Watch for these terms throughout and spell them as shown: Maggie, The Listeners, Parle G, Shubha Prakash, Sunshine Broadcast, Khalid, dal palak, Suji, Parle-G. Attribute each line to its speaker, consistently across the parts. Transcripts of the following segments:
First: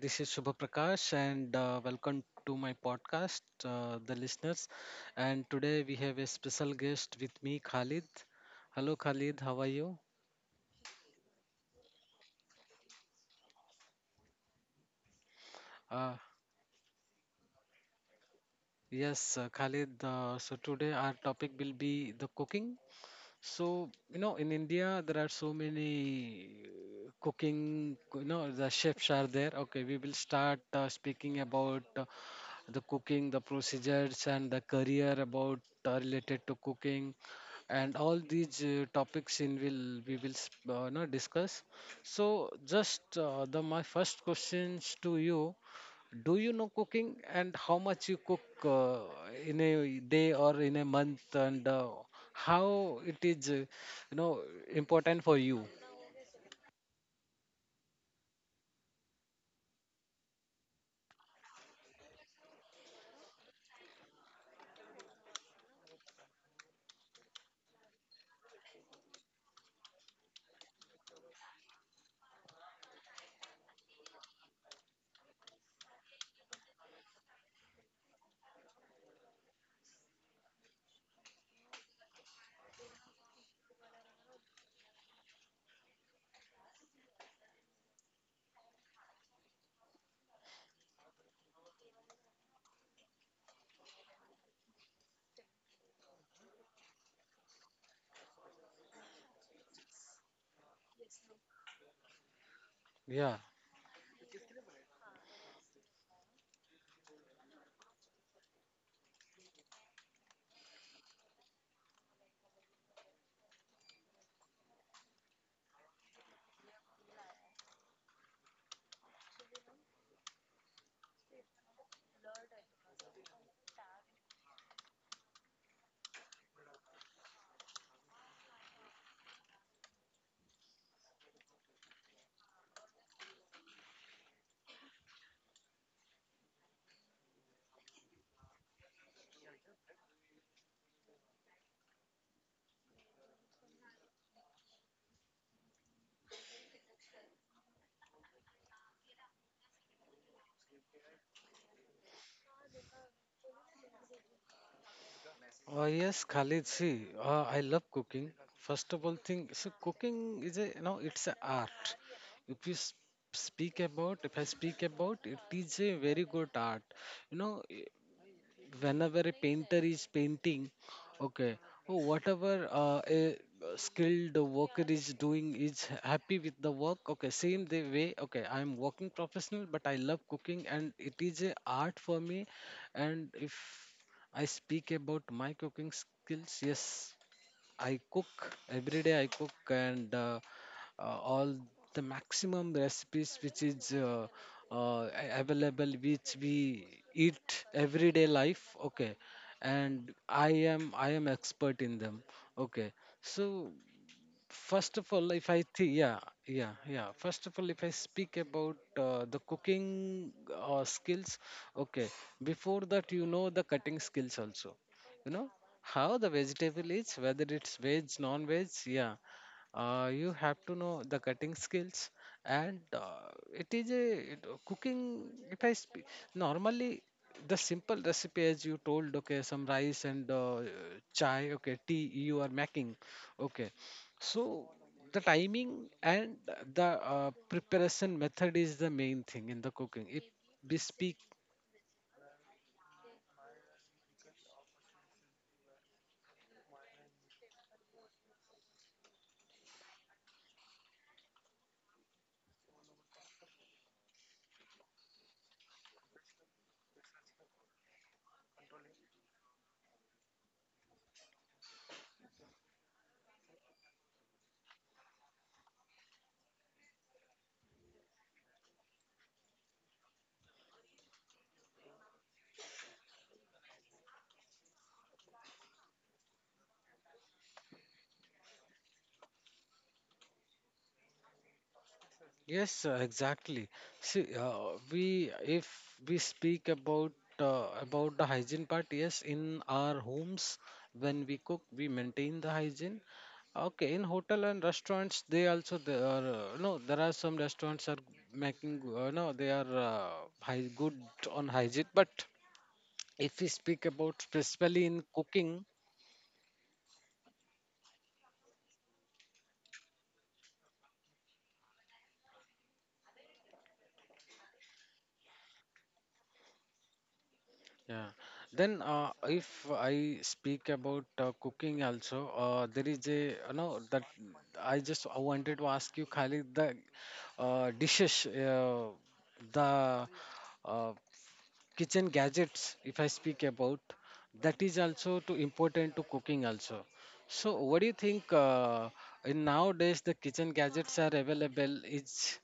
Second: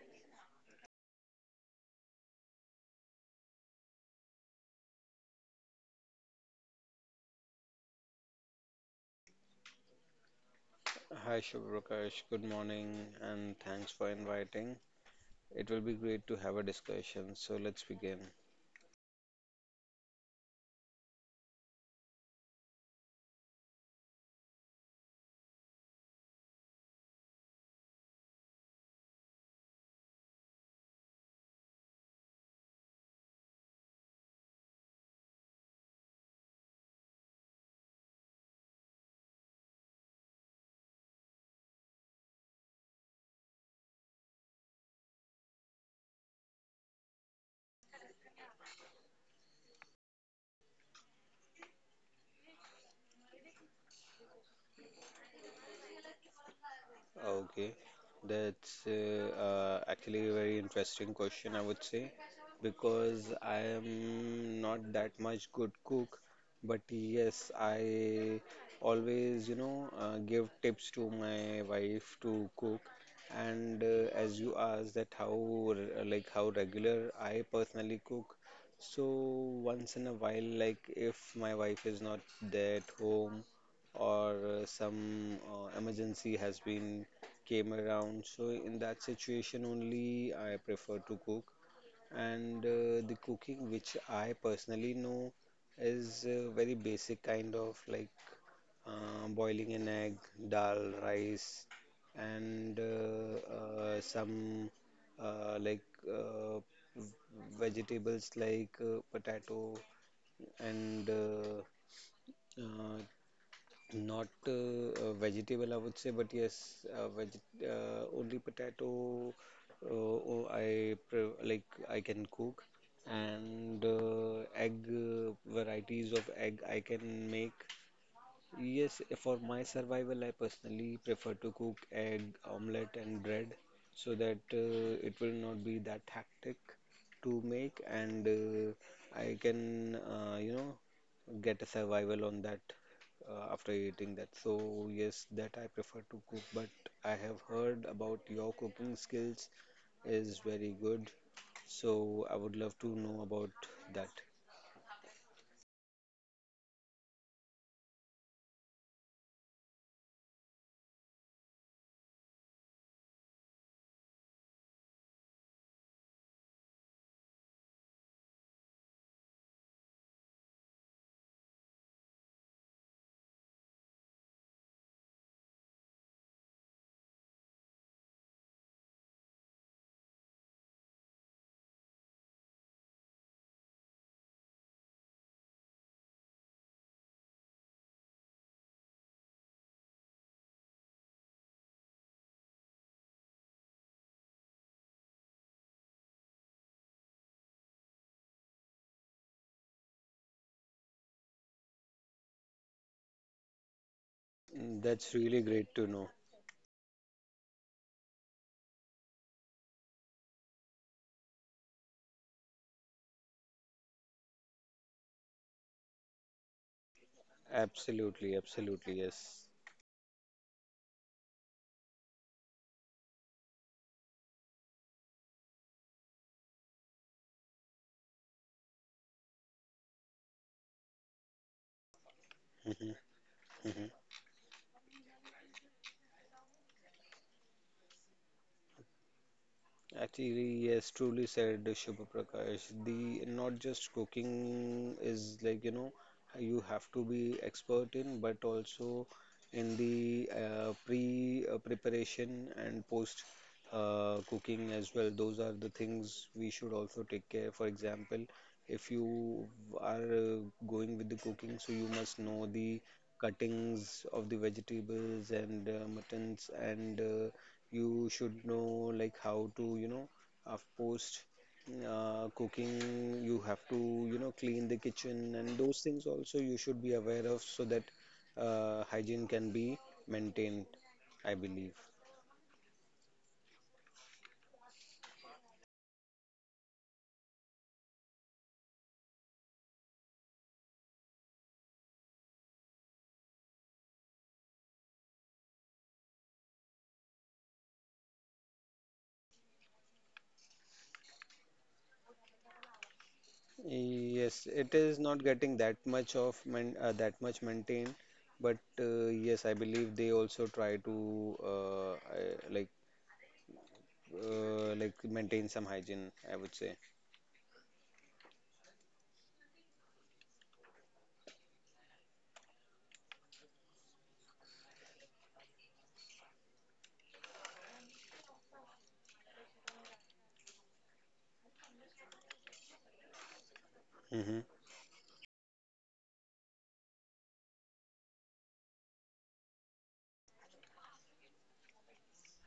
Speaker 1: This is Shubha Prakash, and welcome to my podcast, The Listeners. And today we have a special guest with me, Khalid. Hello, Khalid. How are you?
Speaker 2: Hi Shubhrakash, good morning and thanks for inviting. It will be
Speaker 1: Uh,
Speaker 2: great to have a discussion, so let's begin.
Speaker 1: yes, Khalid. So today our topic will be the cooking. So, you know, in India, there are so many cooking, you know, the chefs are there. Okay, we will start speaking about the cooking, the procedures, and the career about related to cooking, and all these topics in will we will you discuss. So, just the my first questions to you, do you know cooking, and how much you cook in a day or in a month, and how it is, know, important for you?
Speaker 2: Okay, that's actually a very interesting question, I would say, because I am not that much good cook, but yes, I always, give tips to my wife to cook. And as you asked that how, like how regular I personally cook, so once in a while, like if my wife is not there at home or some emergency has been came around. So in that situation only I prefer to cook. And the cooking which I personally know is very basic kind of like boiling an egg, dal, rice, and
Speaker 1: Yeah.
Speaker 2: some like uh, vegetables like potato and uh, not a vegetable, I would say, but yes, veg only potato. Uh, oh, like I can cook, and egg varieties of egg I can make. Yes, for my survival, I personally prefer to cook egg, omelette, and bread so that it will not be that hectic to make, and I can, get a survival on that after eating that. So, yes, that I prefer to cook, but I have heard about your cooking skills is very good, so I would love to know about that.
Speaker 1: Yes, Khalid. See, I love cooking. First of all, thing so cooking is a, you know, it's an art. If you s- Speak about, if I speak about, it is a very good art. You know, whenever a painter is painting, okay, oh, whatever a skilled worker is doing is happy with the work. Okay, same the way. Okay, I am working professional, but I love cooking, and it is a art for me. And if I speak about my cooking skills, yes, I cook every day. I cook and all the maximum recipes which is available, which we eat everyday life. Okay, and I am expert in them. Okay, so
Speaker 2: Mm,
Speaker 1: first
Speaker 2: that's
Speaker 1: of all,
Speaker 2: really
Speaker 1: if I
Speaker 2: great to
Speaker 1: think,
Speaker 2: know.
Speaker 1: Yeah yeah, first of all, if I speak about the cooking skills, okay, before that, you know, the cutting skills also, you know, how the vegetable is, whether it's veg
Speaker 2: Absolutely,
Speaker 1: non veg,
Speaker 2: absolutely,
Speaker 1: yeah.
Speaker 2: yes.
Speaker 1: You have to know the cutting skills, and it is a, cooking, if I speak normally, the simple recipe as you told, okay, some rice and chai, okay, tea you are
Speaker 2: Mhm.
Speaker 1: making. Okay, so the timing and the preparation method is the main thing in the cooking. If
Speaker 2: Actually,
Speaker 1: we
Speaker 2: yes,
Speaker 1: speak,
Speaker 2: truly said Shubha Prakash. The not just cooking is like, you know, you have to be expert in, but also in the preparation and post cooking as well. Those are the things we should also take care. For example, if you are going with the cooking, so you must know the cuttings of the vegetables and muttons and you should know like how to, you know, post cooking you have to, you know, clean the kitchen, and those things also you should be aware of so that hygiene can be maintained, I believe.
Speaker 1: yes, exactly. See, we if we speak about the hygiene part, yes, in our homes when we cook, we maintain the hygiene. Okay, in hotel and restaurants, they also there are no. There are some restaurants are making no. They are high, good on hygiene, but if we speak about
Speaker 2: Yes, it
Speaker 1: specifically
Speaker 2: is
Speaker 1: in
Speaker 2: not getting
Speaker 1: cooking,
Speaker 2: that much of man, that much maintained, but yes, I believe they also try to like maintain some hygiene, I would say.
Speaker 1: yeah, then if I speak about cooking also, there is a, you know, that I just wanted to ask you, Khalid, the dishes, the uh, kitchen gadgets, if I speak about,
Speaker 2: Hmm.
Speaker 1: that is also too important to cooking also. So what do you think, in nowadays the kitchen gadgets are available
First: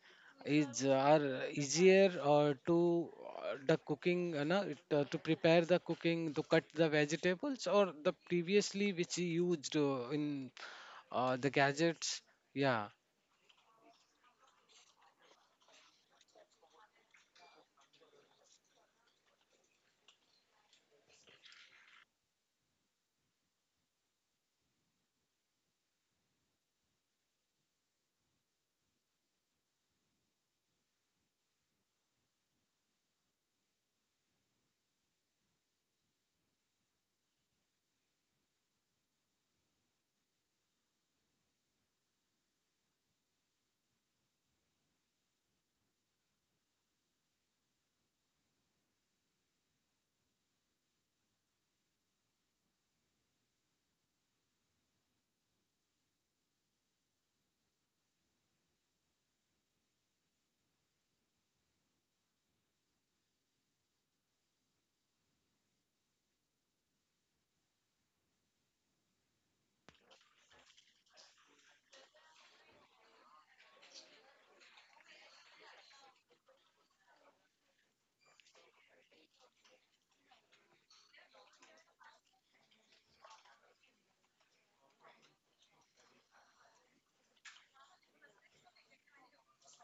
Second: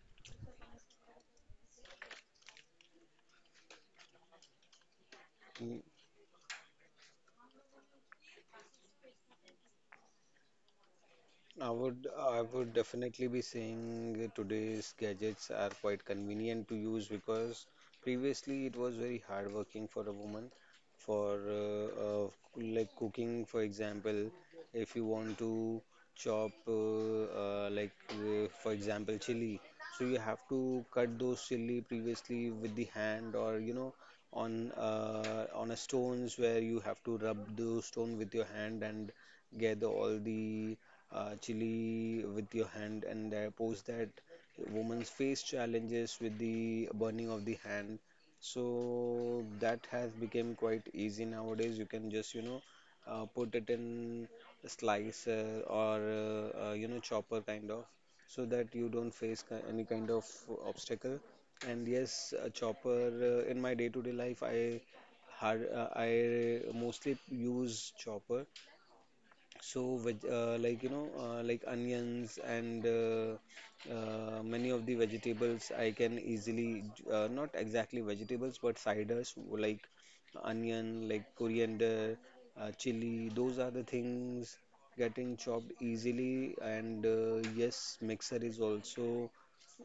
Speaker 1: is are easier or to the cooking, you know it, to prepare the cooking, to cut the vegetables, or the previously which you used in the gadgets.
Speaker 2: I would
Speaker 1: Yeah.
Speaker 2: definitely be saying today's gadgets are quite convenient to use because previously it was very hard working for a woman for like cooking. For example, if you want to chop like for example chili, so you have to cut those chili previously with the hand, or you know, on a stones where you have to rub the stone with your hand and gather all the chili with your hand, and post that, women's face challenges with the burning of the hand. So that has become quite easy nowadays. You can just, you know, put it in a slicer or you know, chopper kind of, so that you don't face any kind of obstacle. And yes, a chopper in my day-to-day life, I I mostly use chopper, so, like you know, like onions and many of the vegetables, I can easily not exactly vegetables, but ciders like onion, like coriander, chili. Those are the things getting chopped easily. And yes, mixer is also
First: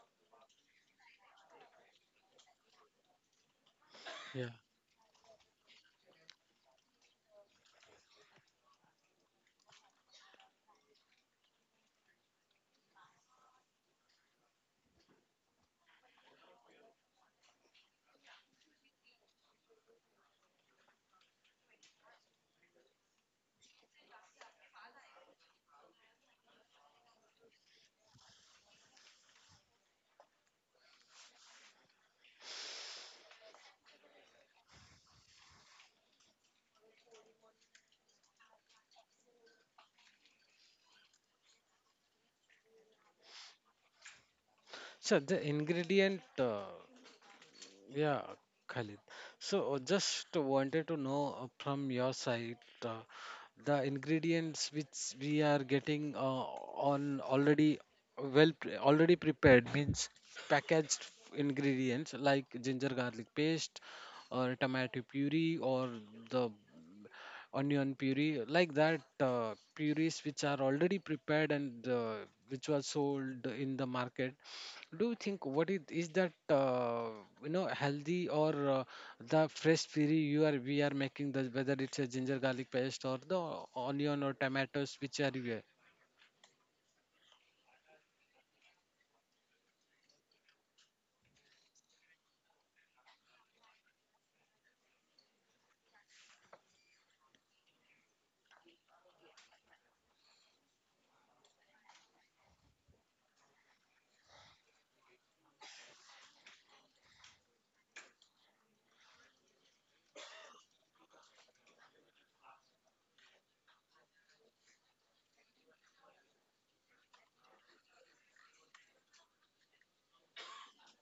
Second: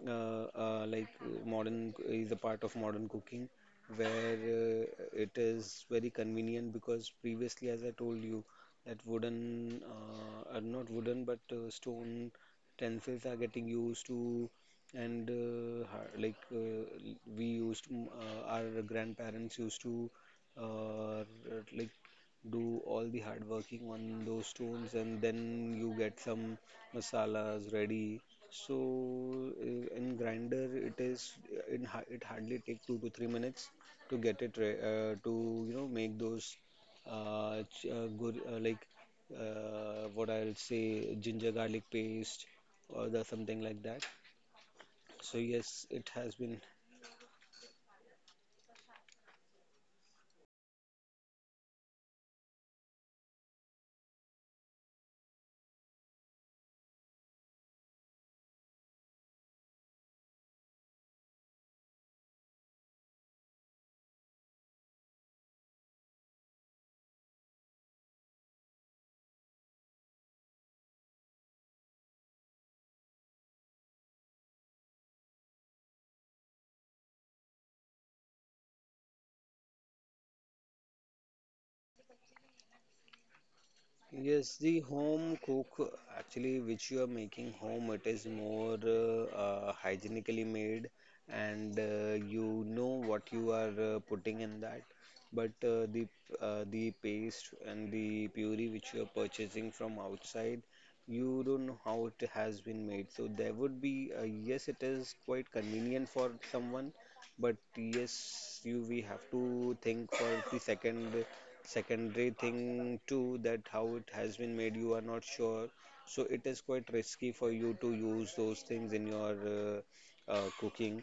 Speaker 2: uh, like modern is a part of modern cooking where
Speaker 1: Yeah,
Speaker 2: it is very convenient because previously, as I told you, that wooden are not wooden but stone utensils are getting used to, and like we used to, our grandparents used to uh, like do all the hard working on those stones, and then you get some masalas ready. So in grinder it is it hardly take 2 to 3 minutes to get it to you know make those ch- gur like what I'll say ginger garlic paste or the something like that.
Speaker 1: so
Speaker 2: So
Speaker 1: the
Speaker 2: yes, it
Speaker 1: ingredient
Speaker 2: has been.
Speaker 1: yeah, Khalid. So just wanted to know from your side uh, the ingredients which we are getting on already already prepared means packaged ingredients like ginger garlic paste or tomato puree or the onion puree, like that purees which are already prepared and which was sold in the market. Do you think what is that you know, healthy, or the fresh puri you are we are making the whether it's a ginger garlic paste or the onion or
Speaker 2: Yes, the
Speaker 1: tomatoes which are
Speaker 2: home
Speaker 1: we.
Speaker 2: cook actually which you are making home, it is more hygienically made, and you know what you are putting in that. But the paste and the puree which you are purchasing from outside, you don't know how it has been made. So there would be yes, it is quite convenient for someone, but yes, you we have to think for the secondary thing too, that how it has been made you are not sure. So it is quite risky for you to use those things in your cooking.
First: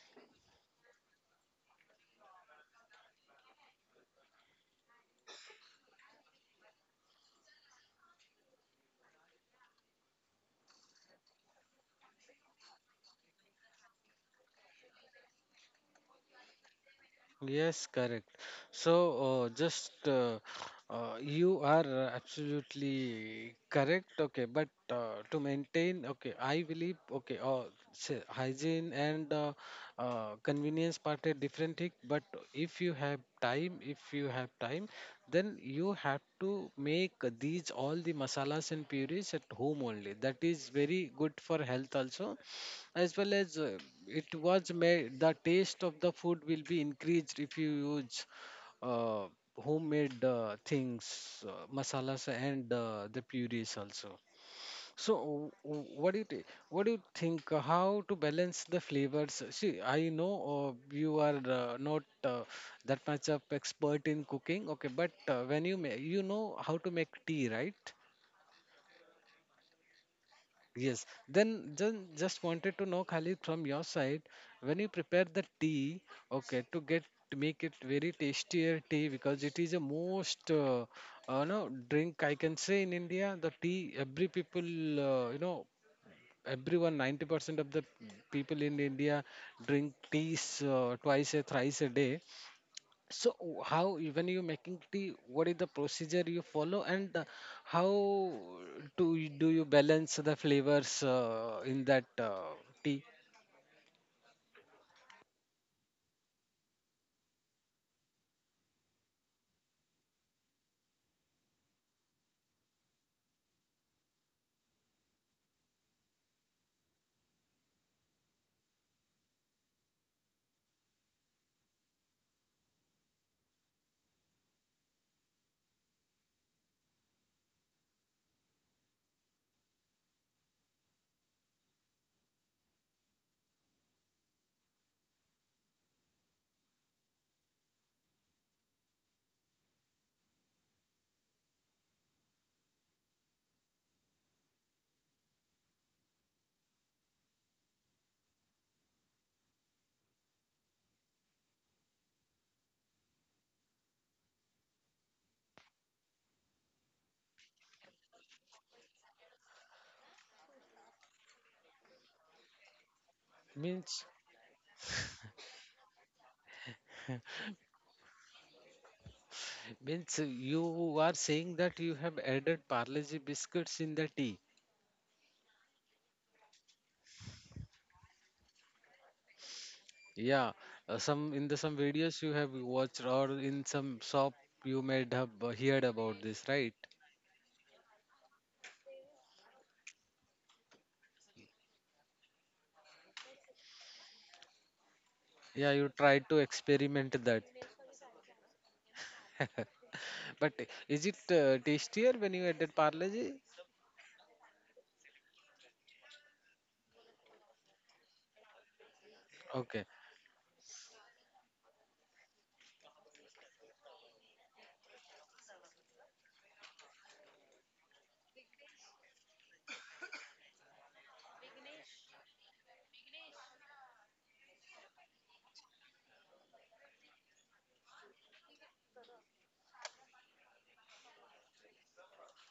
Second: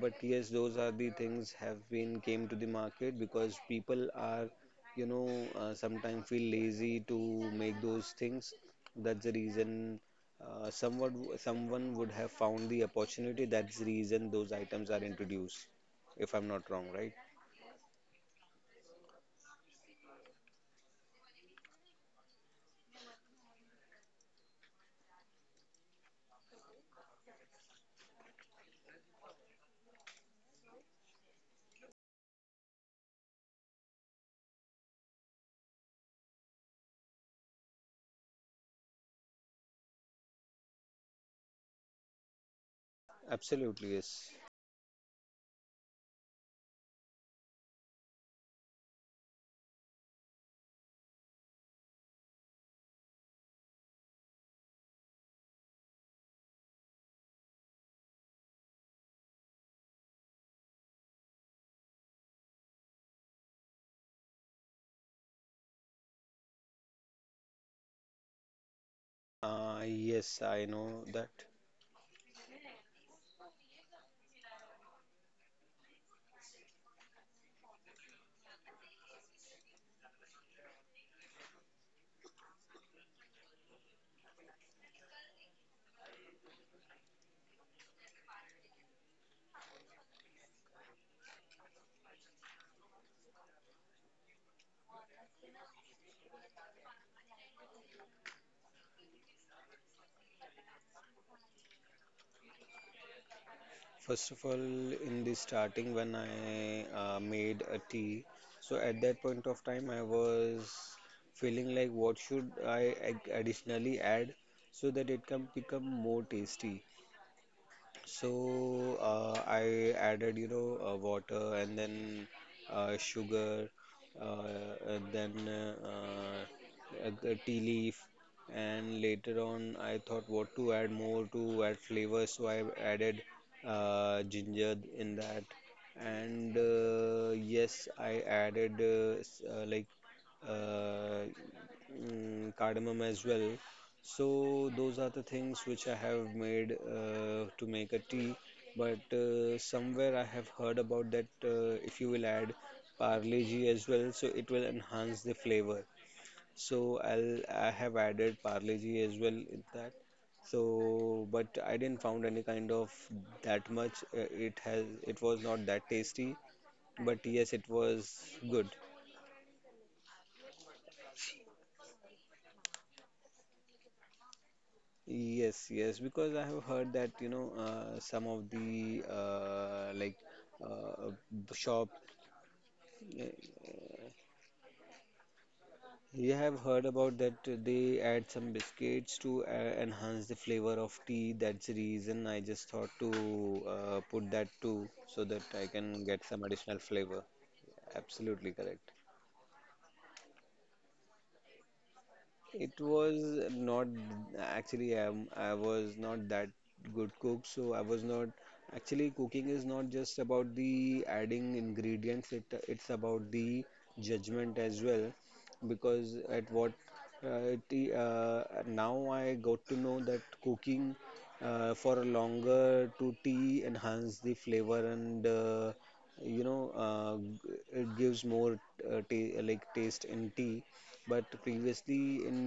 Speaker 2: But yes, those are the things have been came to the market because people are, you know, sometimes feel lazy to make those things. That's the reason somewhat someone would have found the opportunity. That's the reason those items are introduced, if I'm not wrong, right?
Speaker 1: Yes, correct. So, just you are absolutely correct. Okay, but to maintain, okay, I believe, okay, say hygiene and convenience part are different thing. But if you have time, then you have to make these all the masalas and purees at home only. That is very good for health also, as well as
Speaker 2: Absolutely yes.
Speaker 1: it was made the taste of the food will be increased if you use uh, homemade things, masalas, and the purees also. So what do you think, how to balance the flavors? See, I know you are not that much of expert in cooking, okay, but when you you know how to make tea, right?
Speaker 2: Yes, I know
Speaker 1: Yes.
Speaker 2: that.
Speaker 1: Then just wanted to know, Khalid, from your side, when you prepare the tea, okay, to get to make it very tastier tea, because it is a most no drink I can say, in India the tea every people you know, everyone 90% of the people in India drink teas twice a thrice a day. So how you, when you making tea, what is the procedure you follow, and how do you balance the flavors in that tea?
Speaker 2: First of all, in the starting, when I made a tea, so at that point of time, I was feeling like what should I additionally add so that it can become more tasty. So I added, you know, water, and then sugar, uh, and then a tea leaf, and later on I thought what to add more to add flavor, so I added ginger in that, and yes, I added like uh, cardamom as well. So those are the things which I have made to make a tea. But somewhere I have heard about that if you will add Parle G as well, so it will enhance the flavor. So I have added Parle G as well in that. So but I didn't found any kind of that
Speaker 1: Means
Speaker 2: much. It has it was not that tasty, but yes, it was good.
Speaker 1: means you are saying that you have added Parle-G biscuits in the tea.
Speaker 2: Yes, yes, because I have heard that, you know, some of the like
Speaker 1: Yeah, some in the some
Speaker 2: shop.
Speaker 1: videos you have watched
Speaker 2: Uh,
Speaker 1: or in some shop you may have heard about
Speaker 2: you
Speaker 1: this,
Speaker 2: have
Speaker 1: right?
Speaker 2: heard about that they add some biscuits to enhance the flavor of tea. That's the reason I just thought to put that too, so that I
Speaker 1: Yeah, you
Speaker 2: can get
Speaker 1: tried to
Speaker 2: some additional
Speaker 1: experiment
Speaker 2: flavor.
Speaker 1: that,
Speaker 2: Absolutely correct.
Speaker 1: but is it tastier when you added
Speaker 2: It was
Speaker 1: Parle-G?
Speaker 2: not, actually, I was not that good cook, so I was not, actually cooking is
Speaker 1: Okay,
Speaker 2: not just about the adding ingredients, it's about the judgment as well. Because at what t now I got to know that cooking for a longer to tea enhance the flavor, and you know, it gives more ta like taste in tea. But previously in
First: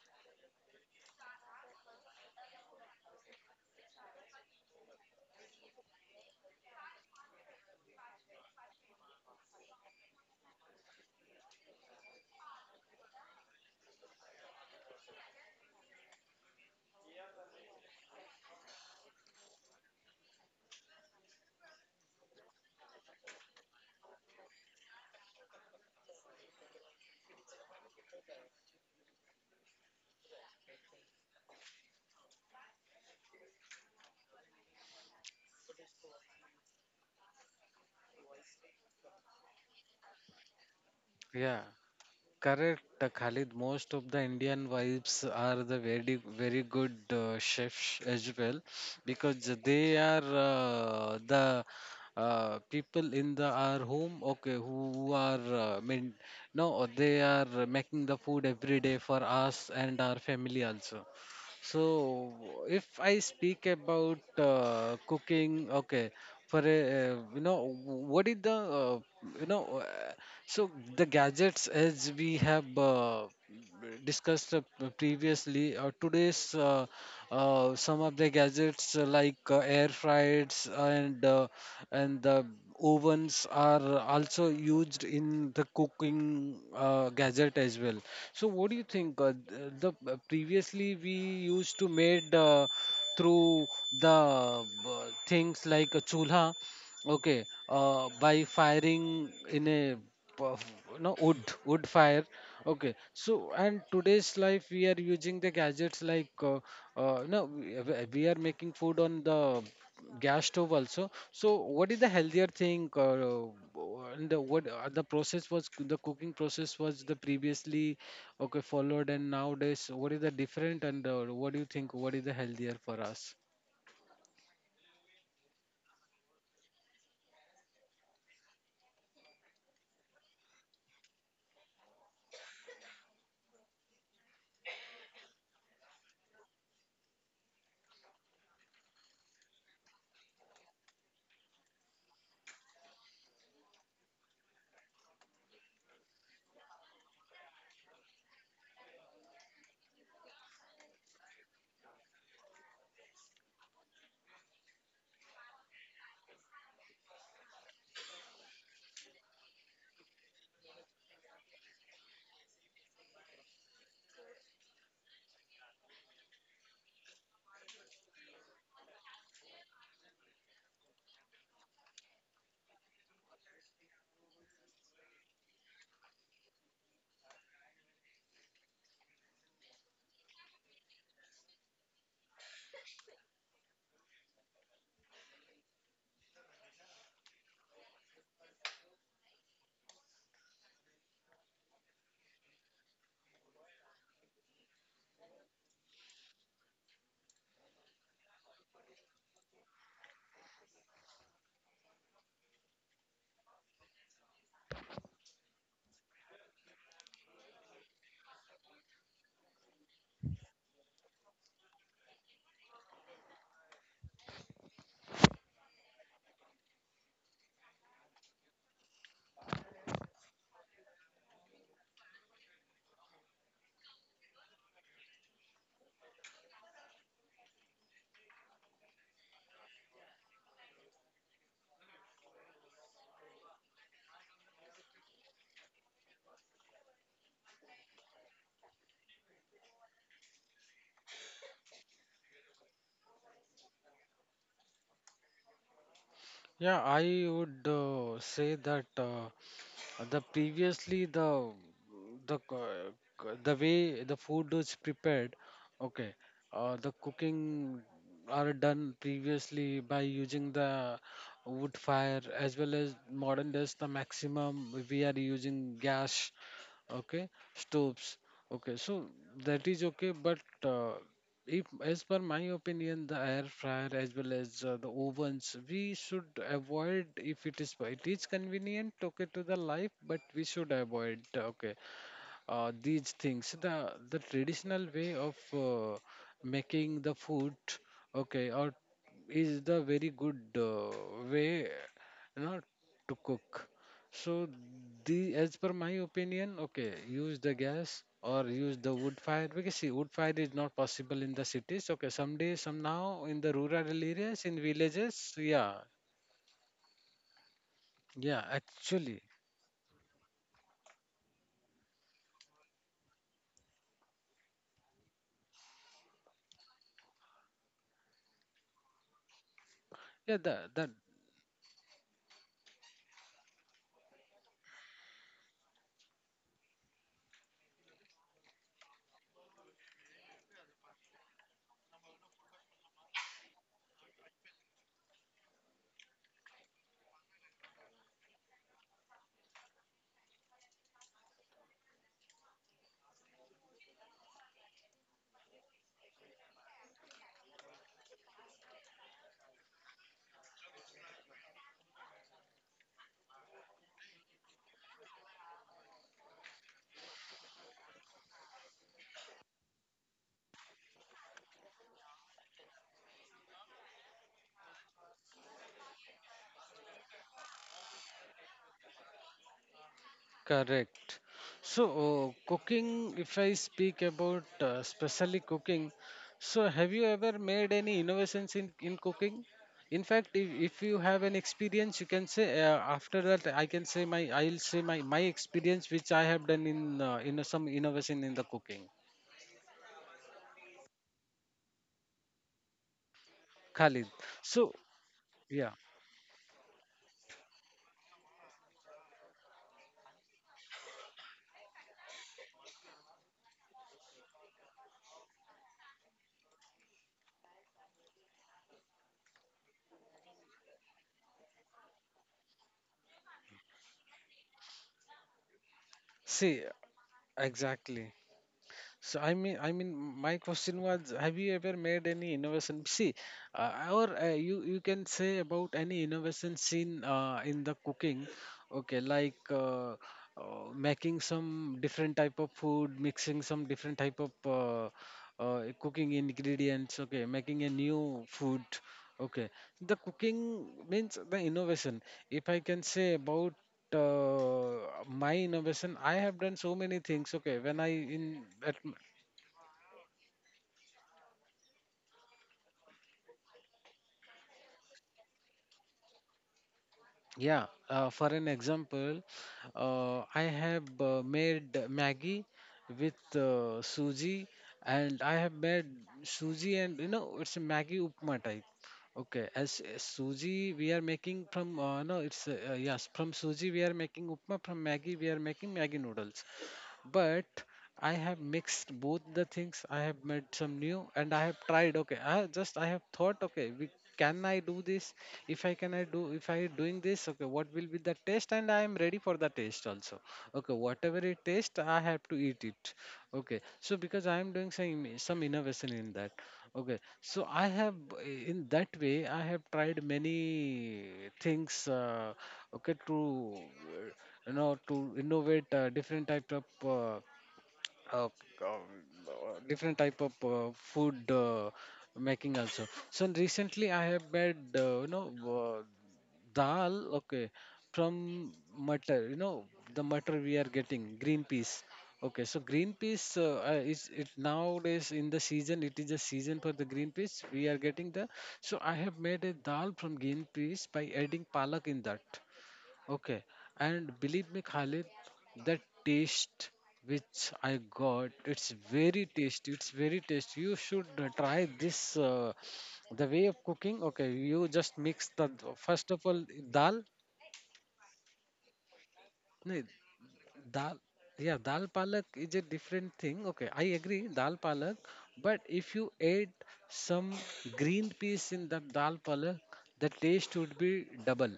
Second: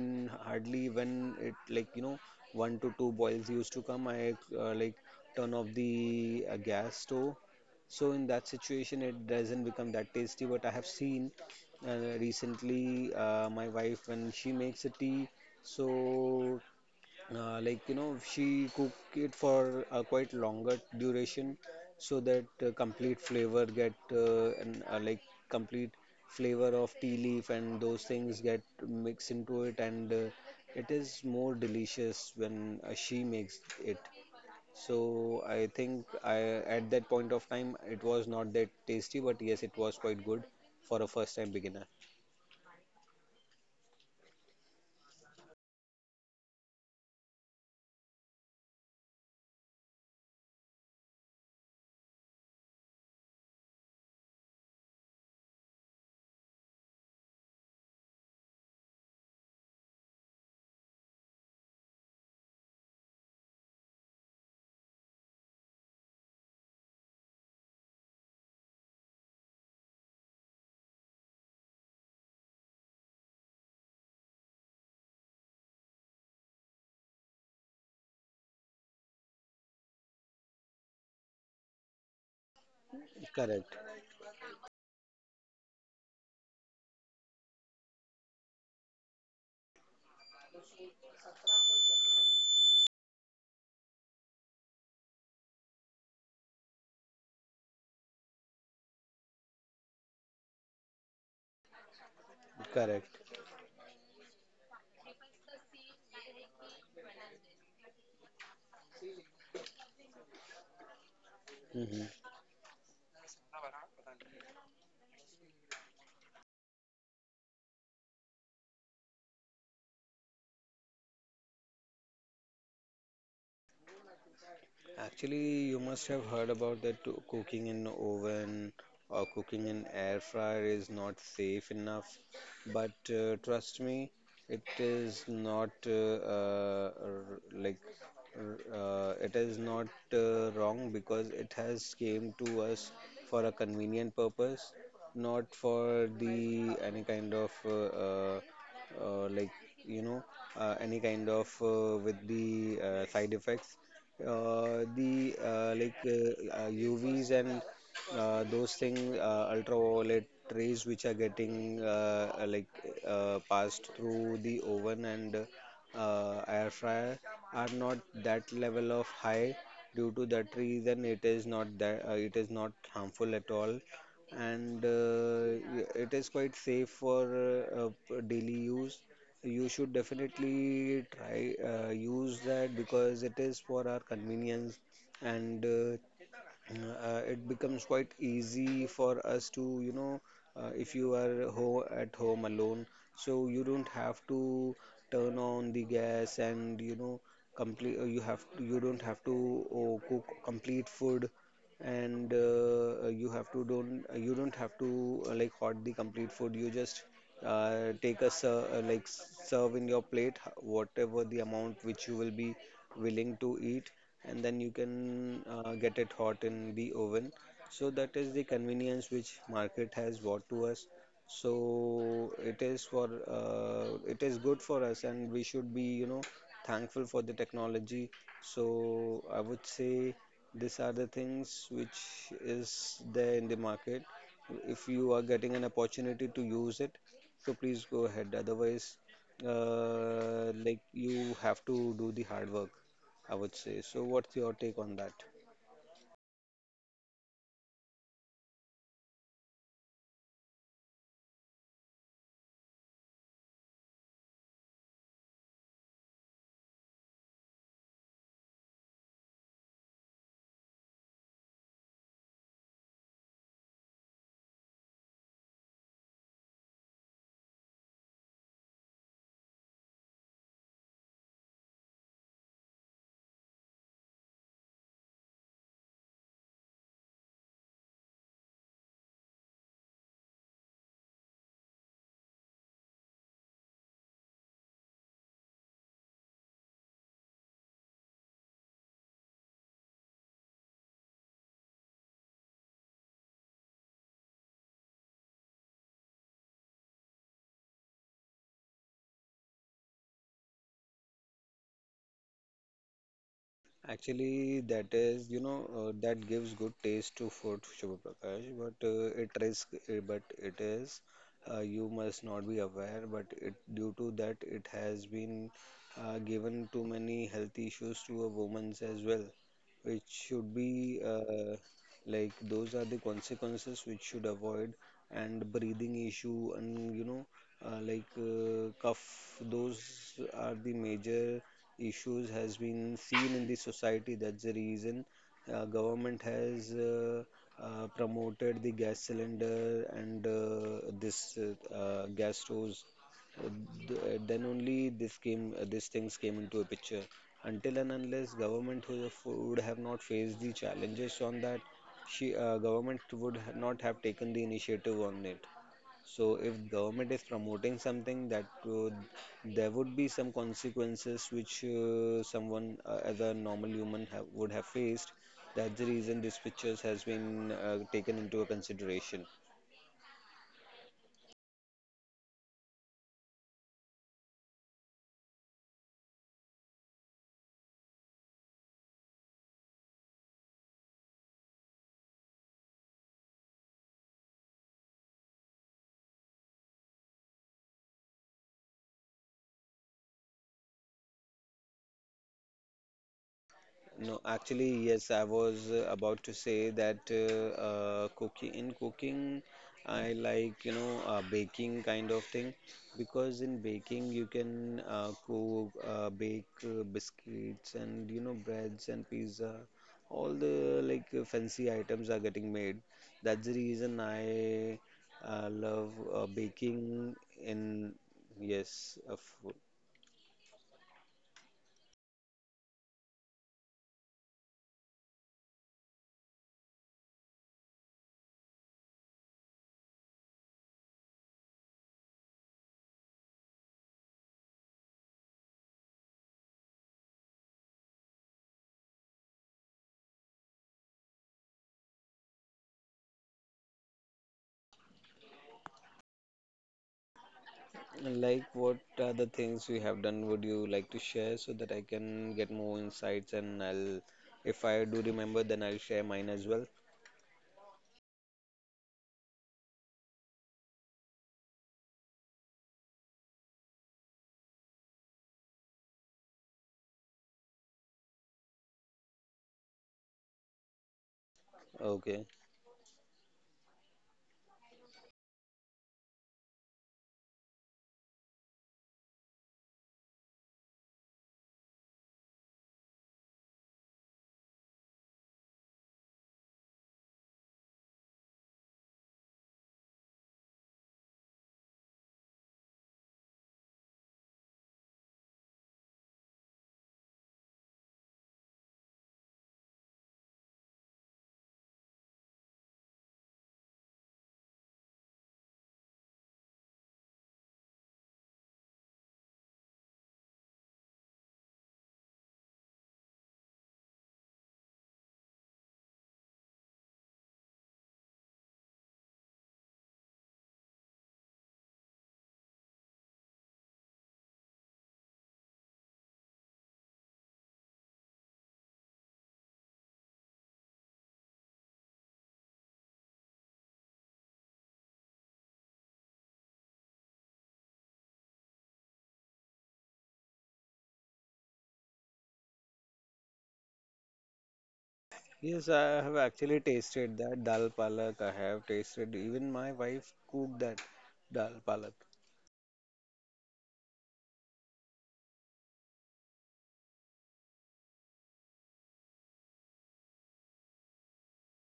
Speaker 2: hardly when it, like you know, one to two boils used to come, I like turn off the gas stove. So in that situation it doesn't become that tasty. But I have seen recently my wife when she makes a tea, so like you know, she cook it for a quite longer duration, so that complete flavor get and like complete flavor of tea leaf and those things get mixed into it, and it is more delicious when she makes it. So I think I at that point of time it was not that tasty, but yes, it was quite good for a first time
Speaker 1: yeah.
Speaker 2: beginner.
Speaker 1: Correct, Khalid. Most of the Indian wives are the very good chefs as well, because they are the people in the our home. Okay, who are mean? No, they are making the food every day for us and our family also. So, if I speak about cooking, okay, for a, what is the, you know, uh, so the gadgets as we have discussed previously, or today's some of the gadgets like air fryers and the ovens
Speaker 2: Correct,
Speaker 1: are also used in the cooking gadget as well. So what do you think? The previously we used to made through the things like a chulha, okay, by firing in a uh, no wood fire. Okay,
Speaker 2: correct.
Speaker 1: so and today's life we are using the gadgets like no, we, we are making food on the gas stove also. So what
Speaker 2: Hmm.
Speaker 1: is the healthier thing, and the, what the process was, the cooking process was the previously, okay, followed, and nowadays what is the different, and what do you think, what is the healthier for us?
Speaker 2: Actually, you must have heard about that too. Cooking in oven or cooking in air fryer is not safe enough. But trust me, it is not like r- it is not wrong because it has came to us for a convenient purpose, not for the any kind of like you know any kind of with the side effects. The like UVs and those things, ultraviolet rays which are getting like passed through the oven and air fryer are not that level of high. Due to that reason, it is not that it is not harmful at all, and y- it is quite safe for daily use. You should definitely try use that because it is for our convenience, and it becomes quite easy for us to, you know, if you are ho at home alone, so you don't have to turn on the gas and, you know, complete, you have, you don't have to cook complete food, and you have to don't, you don't have to like hot the complete food. You just take a like serve in your plate whatever the amount which you will be willing to eat, and then you can get it hot in the oven. So that is the convenience which market has brought to us. So it is for it is good for us, and we should be thankful for the technology. So I would say these are the things which is there in the market. If you are getting an opportunity to use it, so please go ahead. Otherwise, like you have to do the hard work. I would say. So, what's your take on that?
Speaker 1: Yeah, I would say that. The previously the the way the food is prepared, okay, the cooking are done previously by using the wood fire, as well as modern days the maximum we are using gas, okay, stoves, okay, so that is okay, but uh, if as per my opinion the air fryer as well as the ovens we should avoid. If it is it is convenient, okay, to the life, but we should avoid, okay, these things, the traditional way of making the food, okay, or is the very good way, you know, to cook. So the as per my opinion, okay, use the gas or use the wood fire, because see, wood fire is not possible in the cities, okay, someday some now in the rural areas,
Speaker 2: Actually,
Speaker 1: in
Speaker 2: that
Speaker 1: villages,
Speaker 2: is, you know,
Speaker 1: yeah.
Speaker 2: that gives good taste to food, Shubha
Speaker 1: Yeah,
Speaker 2: Prakash, but
Speaker 1: actually,
Speaker 2: it risk, but it is, you must not be aware, but it due to that, it has been given too many health issues to a woman's as well. Which
Speaker 1: yeah,
Speaker 2: should
Speaker 1: the
Speaker 2: be like those are the consequences which should avoid and breathing issue and like cough those are the major issues has been seen in the society, that's the reason government has promoted the gas cylinder and this gas stoves uh, then only this came these things came into a picture until and unless government who would have not faced the challenges on that, she government would not have taken the initiative on it. So if government is promoting something, that uh, there would be some consequences which someone as a normal human have, would have faced. That's the reason these pictures has been taken into a consideration.
Speaker 1: correct. So, cooking, if I speak about especially cooking, so have you ever made any innovations in cooking? In fact, if you have an experience, you can say after that I can say my, I'll say my experience which I have done in some innovation in the cooking. Khalid.
Speaker 2: No, actually,
Speaker 1: So
Speaker 2: yes, I was
Speaker 1: yeah,
Speaker 2: about to say that cooking in cooking, I like, you know, baking kind of thing because in baking you can bake biscuits and, you know, breads and pizza. All the like fancy items are getting made. That's the reason I love
Speaker 1: see
Speaker 2: baking in,
Speaker 1: exactly.
Speaker 2: yes, of.
Speaker 1: So I mean, my question was: have you ever made any innovation? See, or you you can say about any innovation seen in the cooking. Okay, like making some different type of food, mixing some different type of cooking ingredients. Okay, making a new food. Okay, the cooking means the innovation. If I can say about my innovation, I have done so many things, okay, when I in
Speaker 2: Like
Speaker 1: at.
Speaker 2: what are the things you have done, would you like to share so that I can get more insights, and I'll if I do remember then I'll share mine as well.
Speaker 1: Yeah, for an example, I have made Maggie with Suji, and I have made Suji, and you know it's a Maggie upma type. Okay, as Suji we are making from no,
Speaker 2: Okay.
Speaker 1: it's yes, from Suji we are making upma, from Maggie we are making Maggie noodles, but I have mixed both the things. I have made some new and I have tried. Okay, I have just I have thought. Okay, we, can I do this? If I can, I do. If I doing this, okay, what will be the taste? And I am ready for the taste also. Okay, whatever it taste, I have to eat it. Okay, so because I am doing some innovation in that. Okay, so I have in that way I have tried many things. Okay, to to innovate uh, different type of food making also. So recently I have made dal, okay, from matar, the matar, we are getting green peas. Okay, so green peas, is it nowadays in the season? It is a season for the green peas, we are getting the— so I have made a dal from green peas by adding palak in that. Okay, and believe me, Khalid, the taste which I got, it's very tasty. It's very tasty. You should try this. The way of cooking. Okay, you just mix the—
Speaker 2: Yes, I have
Speaker 1: first of all,
Speaker 2: actually
Speaker 1: dal.
Speaker 2: tasted that dal palak. I have tasted even my
Speaker 1: No,
Speaker 2: wife cooked that
Speaker 1: dal.
Speaker 2: dal
Speaker 1: Yeah, dal
Speaker 2: palak.
Speaker 1: palak is a different thing. Okay, I agree, dal palak. But if you add some green peas in the dal palak, the taste would be double.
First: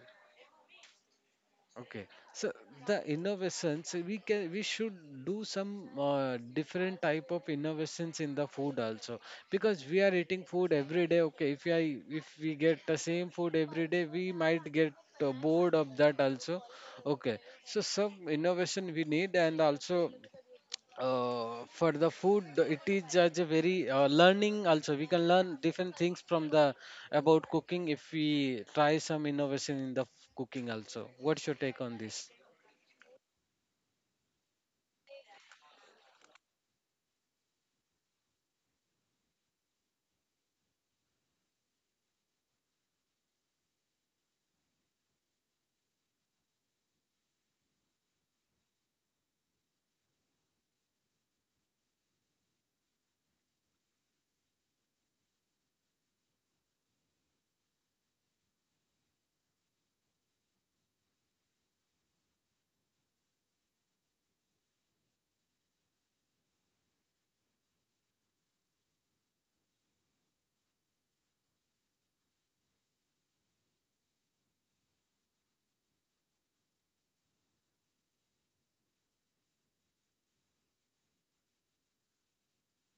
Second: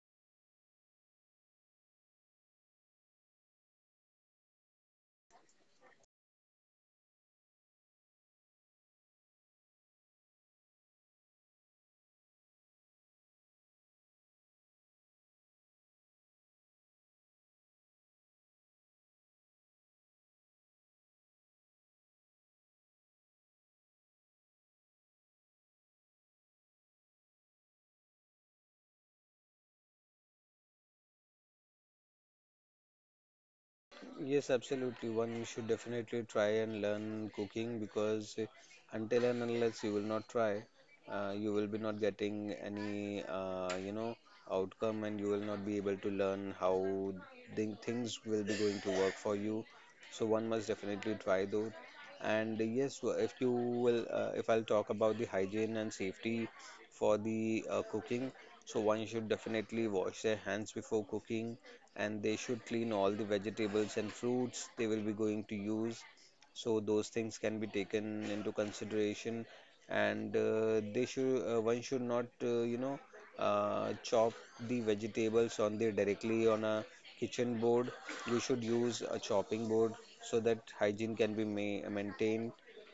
Speaker 1: Okay, so the innovations we should do some different type of innovations in the food also, because we are eating food every day. Okay, if we get the same food every day, we might get bored of that also. Okay, so some innovation we need, and also for the food, it is just a very learning also. We can learn different things from the— about cooking, if we try some innovation in the cooking also. What's your take on this?
Speaker 2: Yes, absolutely. One should definitely try and learn cooking because until and unless you will not try, you will be not getting any, you know, outcome, and you will not be able to learn how the things will be going to work for you. So one must definitely try though. And yes, if you will, if I'll talk about the hygiene and safety for the cooking, so one should definitely wash their hands before cooking, and they should clean all the vegetables and fruits they will be going to use, so those things can be taken into consideration. And they should one should not chop the vegetables on the directly on a kitchen board. You should use a chopping board so that hygiene can be maintained.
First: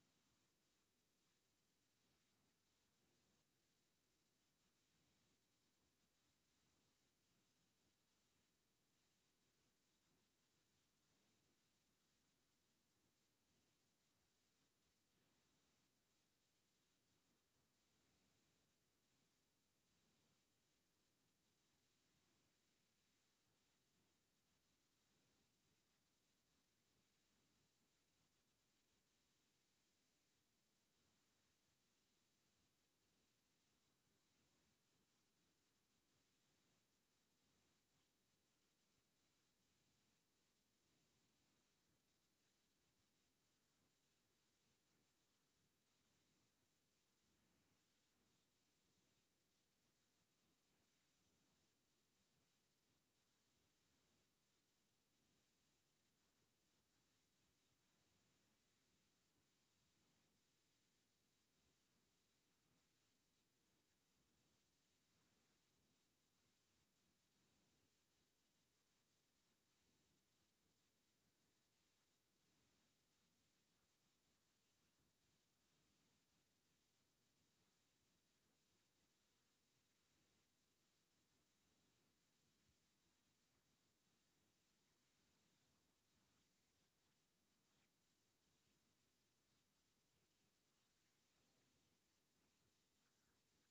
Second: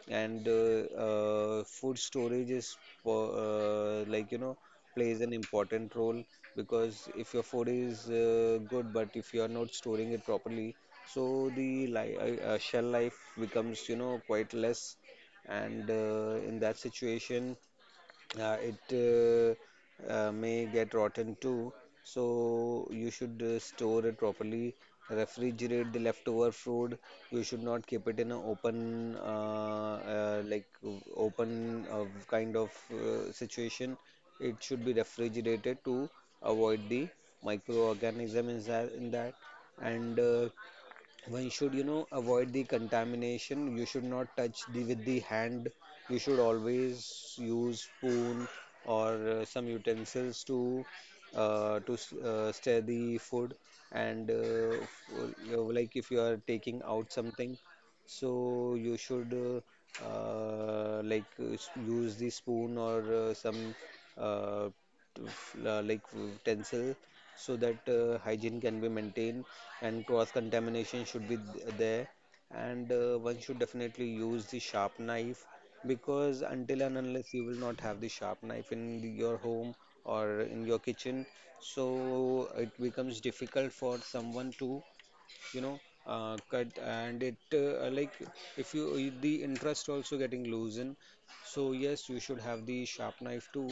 Speaker 2: And food storage is po- like you know plays an important role because if your food is good but if you are not storing it properly, so the shell life becomes you know quite less. And in that situation it may get rotten too. So you should store it properly. Refrigerate the leftover food. You should not keep it in an open, like open kind of situation. It should be refrigerated to avoid the microorganism inside in that. And one should you know avoid the contamination. You should not touch the with the hand, you should always use spoon or some utensils to stir the food. And like if you are taking out something, so you should like use the spoon or some uh, like utensil so that hygiene can be maintained and cross contamination should be there. And one should definitely use the sharp knife because until and unless you will not have the sharp knife in your home or in your kitchen, so it becomes difficult for someone to you know cut and it like if you the interest also getting loosen. So yes, you should have the sharp knife too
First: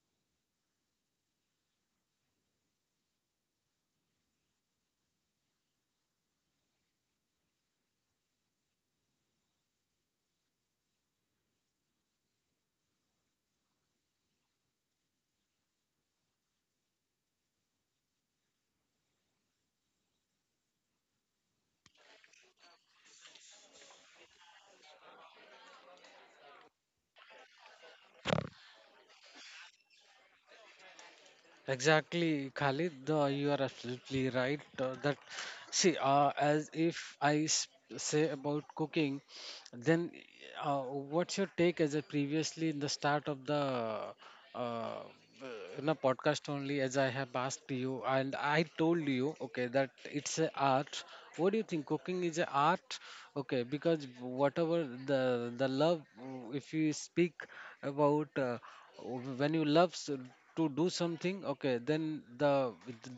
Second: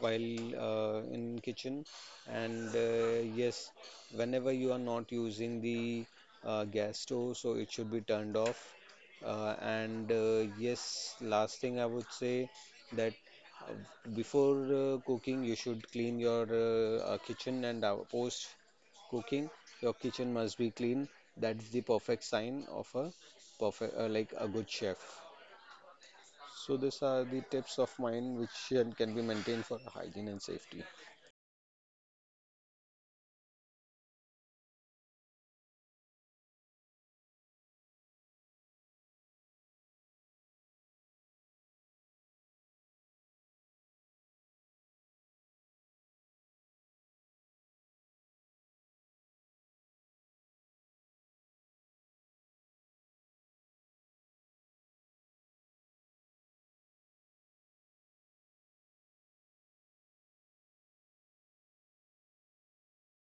Speaker 2: while in kitchen. And yes, whenever you are not using the gas stove, so it should be turned off. And yes, last thing I would say that uh, before cooking you should clean your kitchen, and post cooking, your kitchen must be clean. That's the perfect sign of a perfect, like a good chef. So these are the tips of mine which can be maintained for hygiene and safety.
Speaker 1: Exactly, Khalid. You are absolutely right. That, see, as if I s- say about cooking, then what's your take, as a previously in the start of the uh, uh, in a podcast only, as I have asked you and I told you, okay, that it's a art. What do you think? Cooking is a art, okay? Because whatever the love, if you speak about. When you love to do something, okay, then the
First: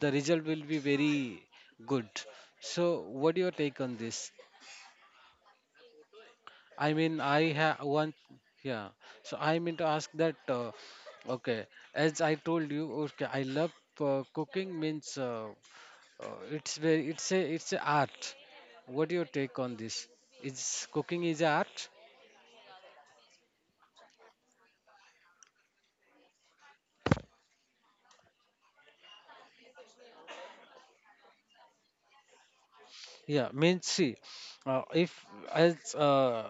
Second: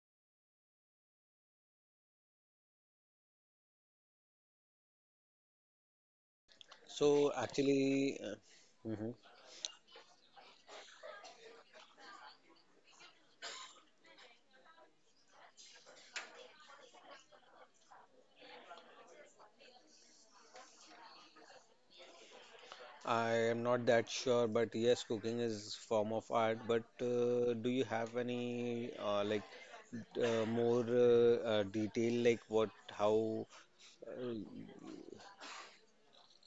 Speaker 1: the result will be very good. So what your take on this? I mean,
Speaker 2: So
Speaker 1: I have one.
Speaker 2: actually,
Speaker 1: Yeah,
Speaker 2: mhm,
Speaker 1: so I mean to ask that, okay, as I told you, okay, I love cooking. Means it's very, it's a, it's a art. What your take on this? Is cooking is a art?
Speaker 2: I am not that sure, but yes, cooking is form of art. But do you have any like more detail, like what, how?
Speaker 1: Yeah, means, see, if, as, uh,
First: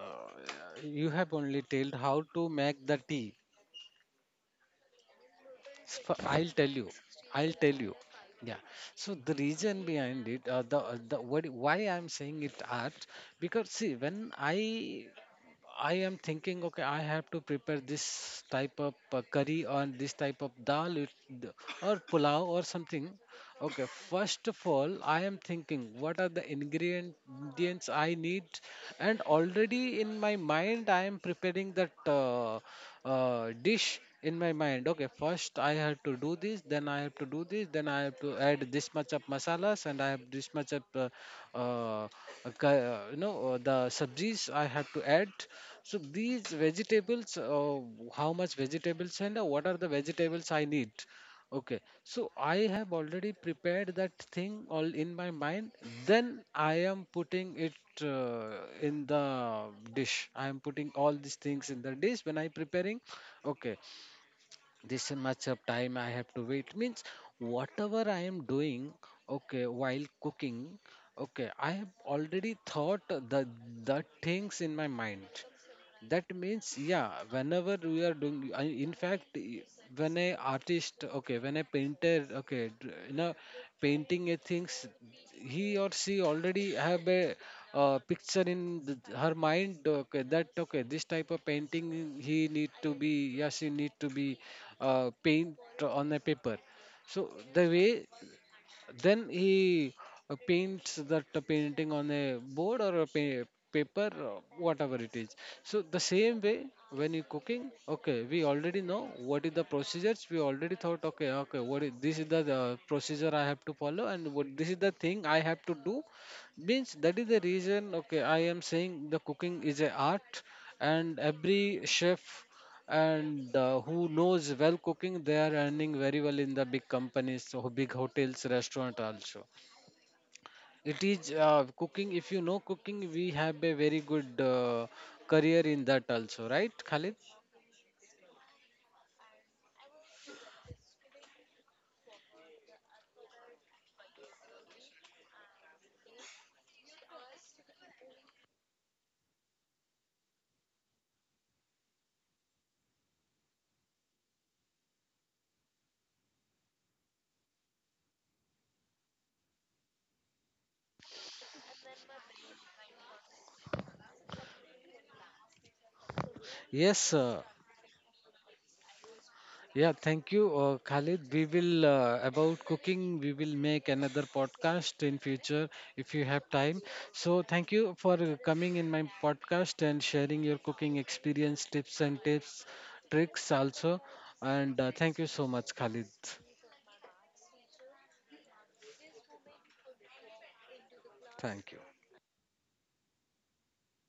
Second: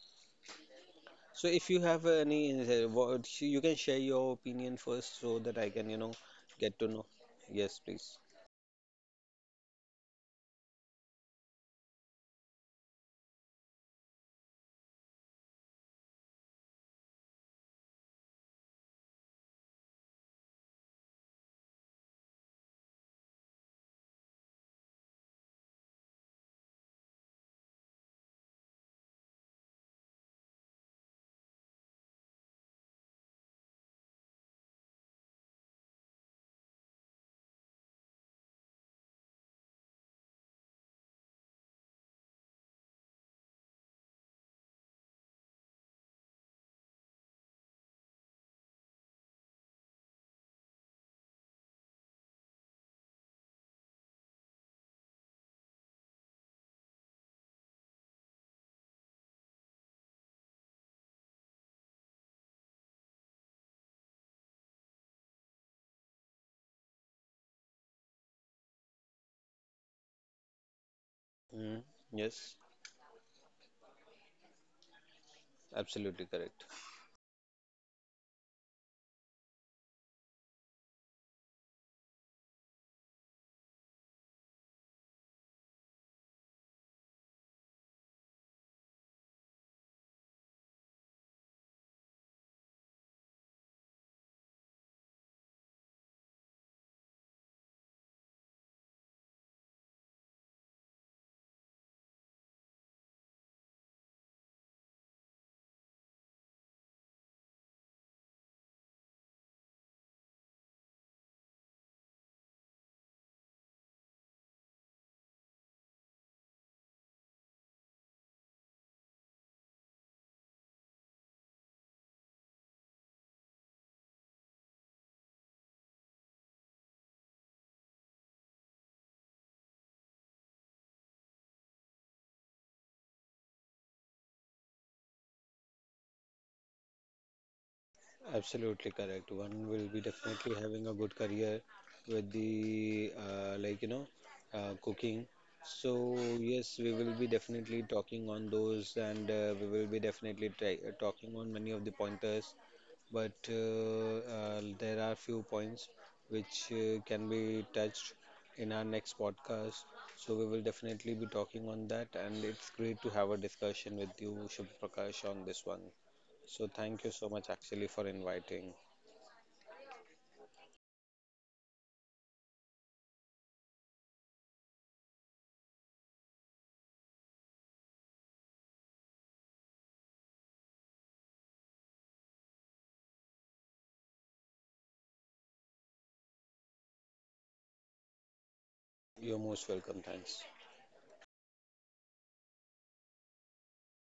Speaker 1: you have
Speaker 2: So
Speaker 1: only
Speaker 2: if you
Speaker 1: told
Speaker 2: have
Speaker 1: how
Speaker 2: any
Speaker 1: to make the tea.
Speaker 2: words, you can share your opinion first so that I can, you know,
Speaker 1: So I'll tell
Speaker 2: get to
Speaker 1: you.
Speaker 2: know.
Speaker 1: I'll tell
Speaker 2: Yes,
Speaker 1: you.
Speaker 2: please.
Speaker 1: Yeah. So the reason behind it, the what, why I'm saying it art, because see, when I am thinking, okay, I have to prepare this type of curry or this type of dal, or pulao or something. Okay, first of all, I am thinking what are the ingredients I need, and already in my mind, I am preparing that dish in my mind. Okay, first I have to do this, then I have to do this, then I have to add this much of masalas, and I have this much of uh, the sabjis I have to add. So these vegetables, how much vegetables, and what are the vegetables I need? Okay, so I have already prepared that thing all in my mind. Then I am putting it in the dish. I am putting all these things in the dish when I preparing. Okay, this much of time I have to wait, means whatever I am doing. Okay, while cooking. Okay, I
Speaker 2: Hmm.
Speaker 1: have
Speaker 2: Yes,
Speaker 1: already thought the things in my mind.
Speaker 2: absolutely
Speaker 1: That
Speaker 2: correct.
Speaker 1: means, yeah, whenever we are doing— when a artist, okay, when a painter, okay, painting a things, he or she already have a picture in her mind, okay, that okay, this type of painting he need to be yeah she need to be paint on a paper. So the way, then he paints that painting on a board or a paper, whatever it is. So the same way when you cooking, okay, we already know what is the procedures. We already thought, okay, okay, what is, this is the procedure I have to follow, and what this is the thing I have to do. Means that is the reason. Okay, I am saying the cooking is a art, and every chef, and who knows well cooking, they are earning very well in the big companies, so big hotels, restaurant also. It is cooking. If you know cooking, we have a very good career in that also, right, Khalid?
Speaker 2: Absolutely correct. One will be definitely having a good career with the like you know cooking. So yes, we will be definitely talking on those, and we will be definitely try talking on many of the pointers. But there are few points which can be touched in our next podcast. So we will definitely be talking on that, and it's great to have a discussion with you, Shubh Prakash, on this one. So
Speaker 1: Yes,
Speaker 2: thank you so
Speaker 1: sir.
Speaker 2: much actually for inviting.
Speaker 1: Yeah, thank you, Khalid. We will about cooking. We will make another podcast in future if you have time. So thank you for coming in my podcast and sharing your cooking experience, tips, tricks also. And thank you so much, Khalid.
Speaker 2: You're most welcome. Thanks.
Speaker 1: Thank you.